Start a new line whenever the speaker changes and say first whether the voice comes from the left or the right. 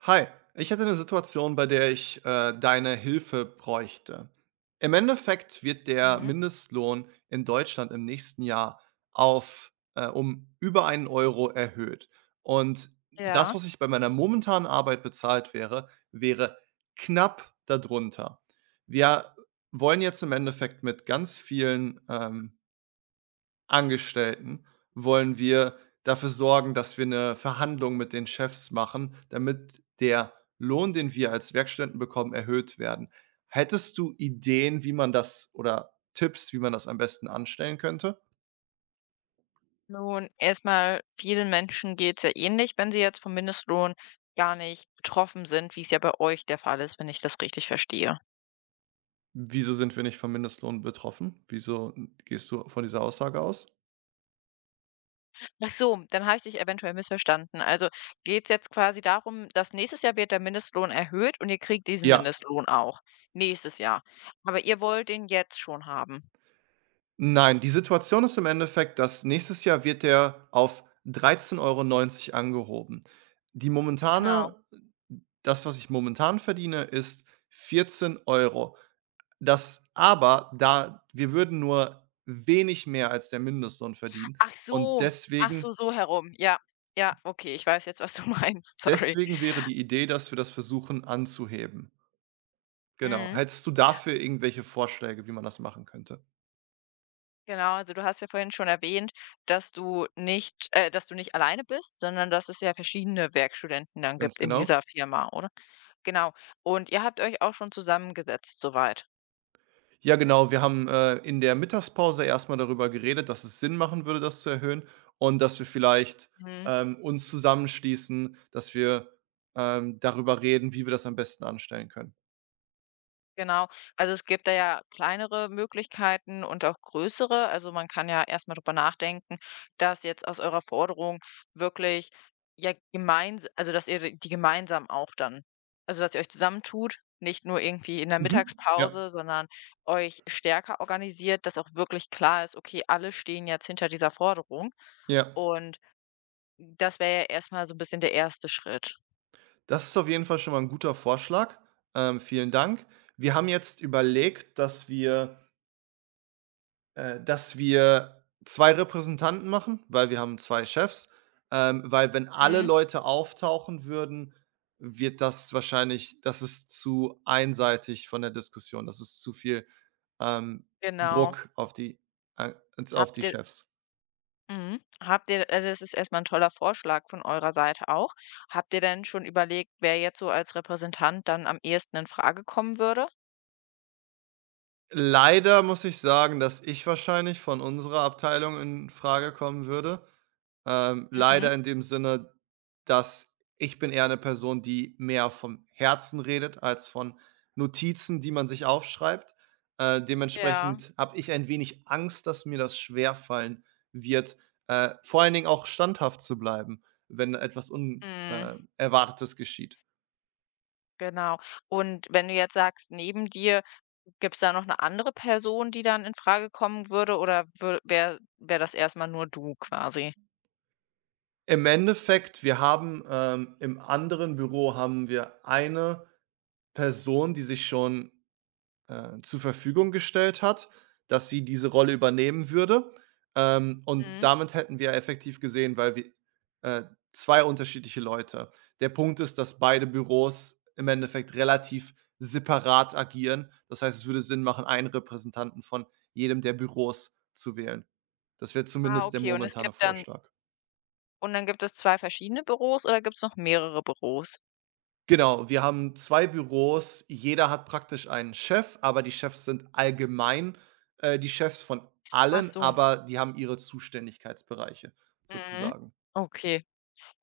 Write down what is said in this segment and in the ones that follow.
right: Hi, ich hätte eine Situation, bei der ich deine Hilfe bräuchte. Im Endeffekt wird der
left: Mhm.
right: Mindestlohn in Deutschland im nächsten Jahr auf um über einen Euro erhöht. Und das,
left: Ja,
right: was ich bei meiner momentanen Arbeit bezahlt wäre, wäre knapp darunter. Wir wollen jetzt im Endeffekt mit ganz vielen Angestellten wollen wir dafür sorgen, dass wir eine Verhandlung mit den Chefs machen, damit der Lohn, den wir als Werkstudenten bekommen, erhöht werden. Hättest du Ideen, wie man das oder Tipps, wie man das am besten anstellen könnte?
left: nun erstmal, vielen Menschen geht's ja ähnlich, wenn sie jetzt vom Mindestlohn gar nicht betroffen sind, wie es ja bei euch der Fall ist, wenn ich das richtig verstehe.
right: Wieso sind wir nicht vom Mindestlohn betroffen? Wieso gehst du von dieser Aussage aus?
left: Ach so, dann habe ich dich eventuell missverstanden. Also, geht's jetzt quasi darum, dass nächstes Jahr wird der Mindestlohn erhöht und ihr kriegt diesen
right: Ja.
left: Mindestlohn auch nächstes Jahr. Aber ihr wollt den jetzt schon haben.
right: Nein, die Situation ist im Endeffekt, dass nächstes Jahr wird der auf 13,90 € angehoben. Die
left: Genau.
right: momentane Das, was ich momentan verdiene, ist 14 Euro. Das aber da wir würden nur wenig mehr als der Mindestlohn verdienen
left: Ach
right: und
left: so, ach so, so herum. Ja, ja, okay, ich weiß jetzt, was du meinst, sorry.
right: deswegen wäre die Idee, dass wir das versuchen anzuheben. Genau.
left: Mhm.
right: Hättest du dafür irgendwelche Vorschläge, wie man das machen könnte?
left: Genau, also du hast ja vorhin schon erwähnt, dass du nicht alleine bist, sondern dass es ja verschiedene Werkstudenten dann
right: Ganz
left: gibt in
right: genau?
left: dieser Firma, oder? Genau. Und ihr habt euch auch schon zusammengesetzt soweit?
right: Ja, genau. Wir haben, in der Mittagspause erst mal darüber geredet, dass es Sinn machen würde, das zu erhöhen und dass wir vielleicht,
left: Mhm.
right: ähm, uns zusammenschließen, dass wir, darüber reden, wie wir das am besten anstellen können.
left: Genau. Also, es gibt da ja kleinere Möglichkeiten und auch größere. Also, man kann ja erst mal drüber nachdenken, dass jetzt aus eurer Forderung wirklich ja gemeins also, dass ihr die gemeinsam auch dann also, dass ihr euch zusammentut, nicht nur irgendwie in der
right: Mhm. Ja,
left: Mittagspause, sondern euch stärker organisiert, dass auch wirklich klar ist: „Okay, alle stehen jetzt hinter dieser Forderung.“
right: ja.
left: Und das wäre ja erst mal so ein bisschen der erste Schritt.
right: Das ist auf jeden Fall schon mal ein guter Vorschlag. Vielen Dank. Wir haben jetzt überlegt, dass wir 2 Repräsentanten machen, weil wir haben 2 Chefs, weil wenn alle
left: Mhm,
right: Leute auftauchen würden, wird das wahrscheinlich das ist zu einseitig von der Diskussion. Das ist zu viel, ähm,
left: genau.
right: Druck auf die ei auf
left: Habt
right: die
left: ihr
right: Chefs.
left: Mhm. Habt ihr also, es ist erstmal ein toller Vorschlag von eurer Seite auch. Habt ihr denn schon überlegt, wer jetzt so als Repräsentant dann am ehesten in Frage kommen würde?
right: Leider muss ich sagen, dass ich wahrscheinlich von unserer Abteilung in Frage kommen würde. Leider
left: Mhm.
right: in dem Sinne, dass ich bin eher eine Person, die mehr vom Herzen redet als von Notizen, die man sich aufschreibt.
left: Ja,
right: Dementsprechend habe ich ein wenig Angst, dass mir das schwerfallen wird, vor allen Dingen auch standhaft zu bleiben, wenn etwas Unerwartetes
left: mhm,
right: Erwartetes geschieht.
left: genau. Und wenn du jetzt sagst, neben dir, gibt es da noch eine andere Person, die dann in Frage kommen würde, oder wäre wär wär das erstmal nur du quasi?
right: Im Endeffekt, wir haben im anderen Büro haben wir eine Person, die sich schon zur Verfügung gestellt hat, dass sie diese Rolle übernehmen würde. Und
left: Mhm.
right: damit hätten wir effektiv gesehen, weil wir äh, 2 unterschiedliche Leute. Der Punkt ist, dass beide Büros im Endeffekt relativ separat agieren. Das heißt, es würde Sinn machen, einen Repräsentanten von jedem der Büros zu wählen. Das wäre
left: Ah,
right: zumindest der
left: okay, und es
right: momentane
left: gibt dann
right: Vorschlag.
left: und dann gibt es 2 verschiedene Büros oder gibt es noch mehrere Büros?
right: Genau, wir haben 2 Büros. Jeder hat praktisch einen Chef, aber die Chefs sind die Chefs von
left: Ach
right: allen,
left: so,
right: aber die haben ihre Zuständigkeitsbereiche
left: mhm.
right: sozusagen.
left: Okay.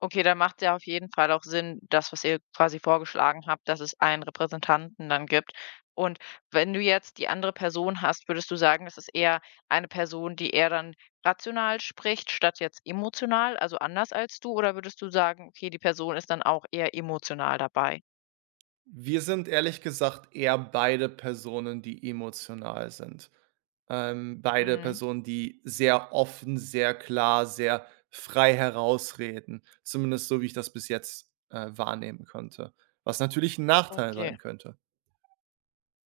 left: Okay, dann macht ja auf jeden Fall auch Sinn, das, was ihr quasi vorgeschlagen habt, dass es einen Repräsentanten dann gibt. Und wenn du jetzt die andere Person hast, würdest du sagen, das ist eher eine Person, die eher dann rational spricht, statt jetzt emotional, also anders als du? Oder würdest du sagen, okay, die Person ist dann auch eher emotional dabei?
right: Wir sind ehrlich gesagt eher beide Personen, die emotional sind. Beide
left: Mhm,
right: Personen, die sehr offen, sehr klar, sehr frei herausreden. Zumindest so, wie ich das bis jetzt, wahrnehmen konnte, was natürlich 'n Nachteil
left: okay.
right: sein könnte.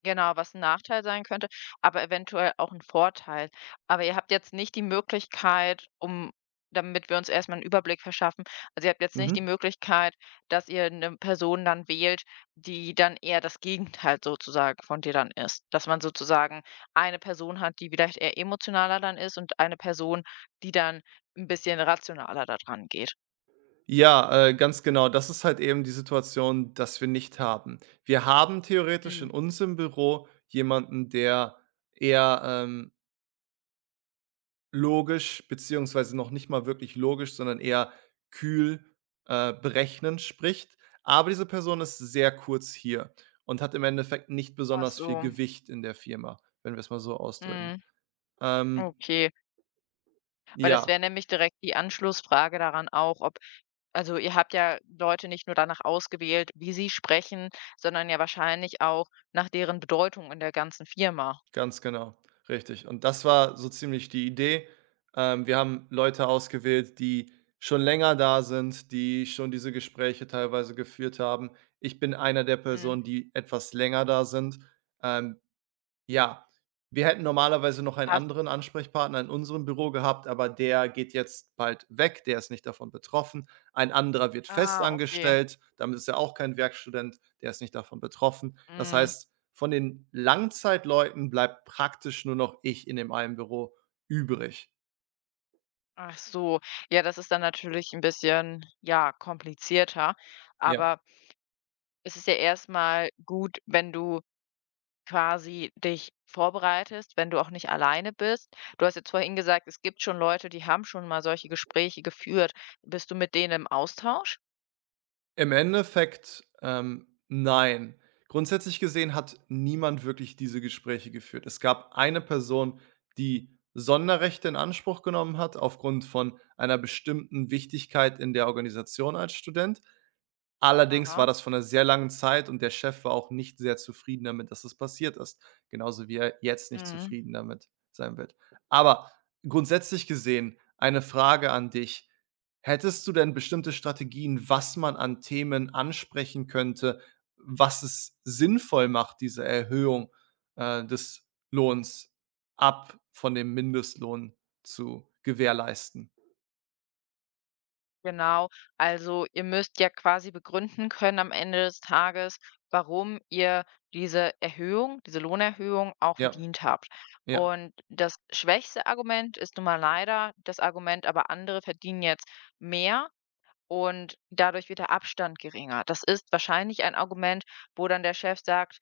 left: Genau, was 'n Nachteil sein könnte, aber eventuell auch ein Vorteil. Aber ihr habt jetzt nicht die Möglichkeit, um, damit wir uns erst mal 'n Überblick verschaffen, also, ihr habt jetzt nicht die
right: Mhm.
left: Möglichkeit, dass ihr eine Person dann wählt, die dann eher das Gegenteil sozusagen von dir dann ist. Dass man sozusagen eine Person hat, die vielleicht eher emotionaler dann ist und eine Person, die dann ein bisschen rationaler da dran geht.
right: Ja, Ganz genau. Das ist halt eben die Situation, dass wir nicht haben. Wir haben theoretisch in
left: Mhm.
right: unserem Büro jemanden, der eher logisch beziehungsweise noch nicht mal wirklich logisch, sondern eher kühl, berechnend spricht. Aber diese Person ist sehr kurz hier und hat im Endeffekt nicht
left: Ach
right: besonders viel
left: so,
right: Gewicht in der Firma, wenn wir es mal so ausdrücken.
left: mhm,
right: Ähm,
left: okay. Weil das wäre
right: ja.
left: nämlich direkt die Anschlussfrage daran auch, ob, also ihr habt ja Leute nicht nur danach ausgewählt, wie sie sprechen, sondern ja wahrscheinlich auch nach deren Bedeutung in der ganzen Firma.
right: Ganz genau, richtig. Und das war so ziemlich die Idee. Wir haben Leute ausgewählt, die schon länger da sind, die schon diese Gespräche teilweise geführt haben. Ich bin einer der
left: Mhm.
right: Personen, die etwas länger da sind. Ähm, ja, wir hätten normalerweise noch einen
left: Passt.
right: anderen Ansprechpartner in unserem Büro gehabt, aber der geht jetzt bald weg, der ist nicht davon betroffen. Ein anderer wird
left: Ah, okay.
right: festangestellt, damit ist er auch kein Werkstudent, der ist nicht davon betroffen. Das
left: Mhm.
right: heißt, von den Langzeitleuten bleibt praktisch nur noch ich in dem einen Büro übrig.
left: Ach so. Ja, das ist dann natürlich ein bisschen, ja, komplizierter.
right: Ja.
left: Aber es ist ja erstmal gut, wenn du quasi dich vorbereitest, wenn du auch nicht alleine bist. Du hast jetzt vorhin gesagt, es gibt schon Leute, die haben schon mal solche Gespräche geführt. Bist du mit denen im Austausch?
right: Im Endeffekt, nein. Grundsätzlich gesehen hat niemand wirklich diese Gespräche geführt. Es gab eine Person, die Sonderrechte in Anspruch genommen hat aufgrund von einer bestimmten Wichtigkeit in der Organisation als Student. Allerdings war
left: Aha.
right: das von 'ner sehr langen Zeit und der Chef war auch nicht sehr zufrieden damit, dass das passiert ist, genauso wie er jetzt nicht
left: Mhm,
right: zufrieden damit sein wird. Aber grundsätzlich gesehen eine Frage an dich: Hättest du denn bestimmte Strategien, was man an Themen ansprechen könnte, was es sinnvoll macht, diese Erhöhung des Lohns ab von dem Mindestlohn zu gewährleisten?
left: genau. Also ihr müsst ja quasi begründen können am Ende des Tages, warum ihr diese Erhöhung, diese Lohnerhöhung auch
right: Ja,
left: verdient habt.
right: ja,
left: Und das schwächste Argument ist nun mal leider das Argument, aber andere verdienen jetzt mehr, und dadurch wird der Abstand geringer. Das ist wahrscheinlich ein Argument, wo dann der Chef sagt: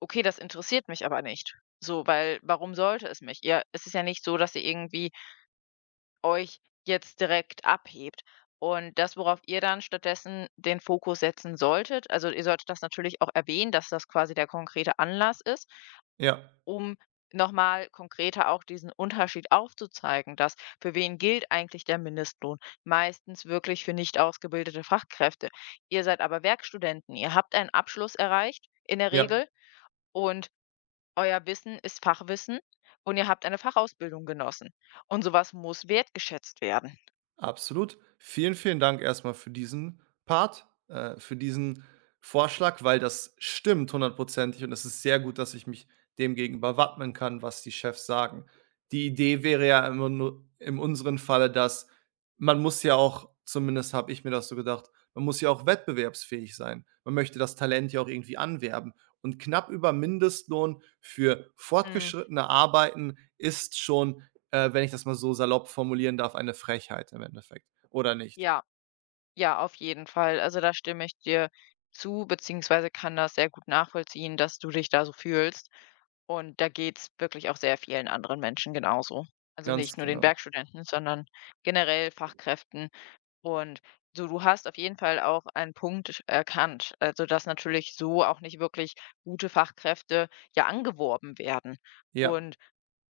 left: „Okay, das interessiert mich aber nicht.“ So, weil warum sollte es mich? Ihr, es ist ja nicht so, dass ihr irgendwie euch jetzt direkt abhebt. Und das, worauf ihr dann stattdessen den Fokus setzen solltet, also, ihr solltet das natürlich auch erwähnen, dass das quasi der konkrete Anlass ist,
right: ja,
left: um nochmal konkreter auch diesen Unterschied aufzuzeigen, dass für wen gilt eigentlich der Mindestlohn? Meistens wirklich für nicht ausgebildete Fachkräfte. Ihr seid aber Werkstudenten, ihr habt einen Abschluss erreicht in der
right: ja.
left: Regel und euer Wissen ist Fachwissen und ihr habt eine Fachausbildung genossen. Und sowas muss wertgeschätzt werden.
right: Absolut. Vielen, vielen Dank erstmal für diesen Part, für diesen Vorschlag, weil das stimmt hundertprozentig und es ist sehr gut, dass ich mich dem gegenüber wappnen kann, was die Chefs sagen. Die Idee wäre ja immer nur in unserem Falle, dass man muss ja auch, zumindest habe ich mir das so gedacht, man muss ja auch wettbewerbsfähig sein. Man möchte das Talent ja auch irgendwie anwerben. Und knapp über Mindestlohn für
left: Mm.
right: fortgeschrittene Arbeiten ist schon, wenn ich das mal so salopp formulieren darf, eine Frechheit im Endeffekt, oder nicht?
left: Ja, ja, auf jeden Fall. Also da stimme ich dir zu, beziehungsweise kann das sehr gut nachvollziehen, dass du dich da so fühlst. Und da geht's wirklich auch sehr vielen anderen Menschen genauso. Also, nicht
right: Ganz
left: nur den
right: genau.
left: Werkstudenten, sondern generell Fachkräften. Und so, du hast auf jeden Fall auch einen Punkt erkannt, also, dass natürlich so auch nicht wirklich gute Fachkräfte ja angeworben werden
right: Ja,
left: und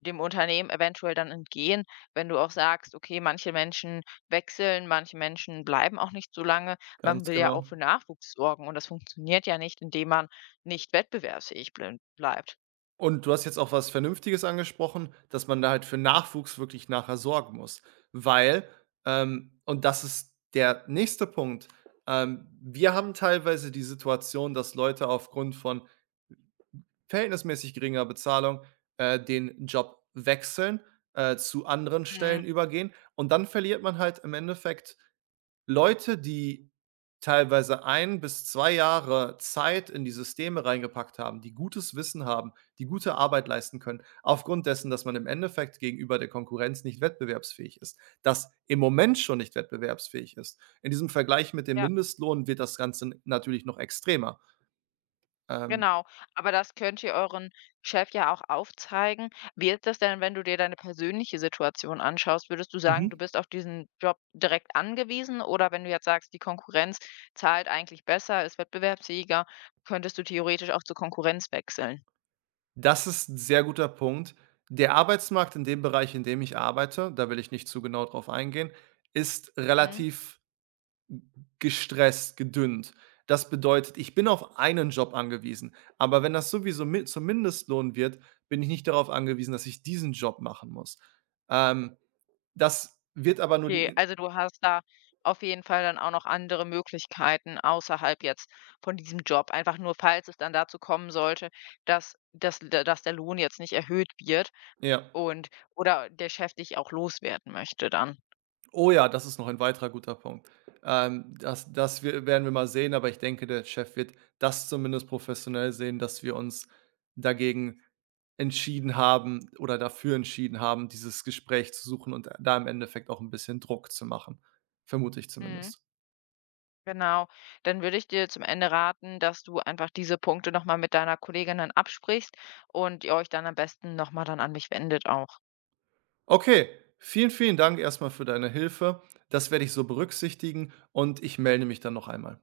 left: dem Unternehmen eventuell dann entgehen, wenn du auch sagst: „Okay, manche Menschen wechseln, manche Menschen bleiben auch nicht so lange.“ Man
right: ganz
left: will ja auch
right: genau.
left: für Nachwuchs sorgen und das funktioniert ja nicht, indem man nicht wettbewerbsfähig blin bleibt.
right: Und du hast jetzt auch was Vernünftiges angesprochen, dass man da halt für Nachwuchs wirklich nachher sorgen muss, weil und das ist der nächste Punkt, wir haben teilweise die Situation, dass Leute aufgrund von verhältnismäßig geringer Bezahlung, den Job wechseln, zu anderen Stellen
left: Mhm.
right: übergehen und dann verliert man halt im Endeffekt Leute, die teilweise 1 bis 2 Jahre Zeit in die Systeme reingepackt haben, die gutes Wissen haben, die gute Arbeit leisten können, aufgrund dessen, dass man im Endeffekt gegenüber der Konkurrenz nicht wettbewerbsfähig ist, das im Moment schon nicht wettbewerbsfähig ist. In diesem Vergleich mit dem
left: Ja,
right: Mindestlohn wird das Ganze natürlich noch extremer. Ähm,
left: genau. Aber das könnt ihr euren Chef ja auch aufzeigen. Wie ist das denn, wenn du dir deine persönliche Situation anschaust? Würdest du
right: mhm.
left: sagen, du bist auf diesen Job direkt angewiesen? Oder wenn du jetzt sagst, die Konkurrenz zahlt eigentlich besser, ist wettbewerbsfähiger, könntest du theoretisch auch zur Konkurrenz wechseln?
right: Das ist 'n sehr guter Punkt. Der Arbeitsmarkt in dem Bereich, in dem ich arbeite, da will ich nicht zu genau drauf eingehen, ist
left: Mhm.
right: relativ Gestresst, gedünnt. Das bedeutet, ich bin auf einen Job angewiesen. Aber wenn das sowieso mi zum Mindestlohn wird, bin ich nicht darauf angewiesen, dass ich diesen Job machen muss. Ähm, Das wird aber nur
left: Okay,
right: die
left: also du hast da auf jeden Fall dann auch noch andere Möglichkeiten außerhalb jetzt von diesem Job. Einfach nur, falls es dann dazu kommen sollte, dass, dass der Lohn jetzt nicht erhöht wird.
right: ja.
left: Und oder der Chef dich auch loswerden möchte dann.
right: Oh ja, das ist noch ein weiterer guter Punkt. Das das wir werden wir mal sehen, aber ich denke, der Chef wird das zumindest professionell sehen, dass wir uns dagegen entschieden haben oder dafür entschieden haben, dieses Gespräch zu suchen und da im Endeffekt auch ein bisschen Druck zu machen, vermute ich
left: Mhm,
right: zumindest.
left: genau. Dann würde ich dir zum Ende raten, dass du einfach diese Punkte noch mal mit deiner Kollegin dann absprichst und ihr euch dann am besten noch mal dann an mich wendet auch.
right: Okay, vielen, vielen Dank erstmal für deine Hilfe. Das werde ich so berücksichtigen und ich melde mich dann noch einmal.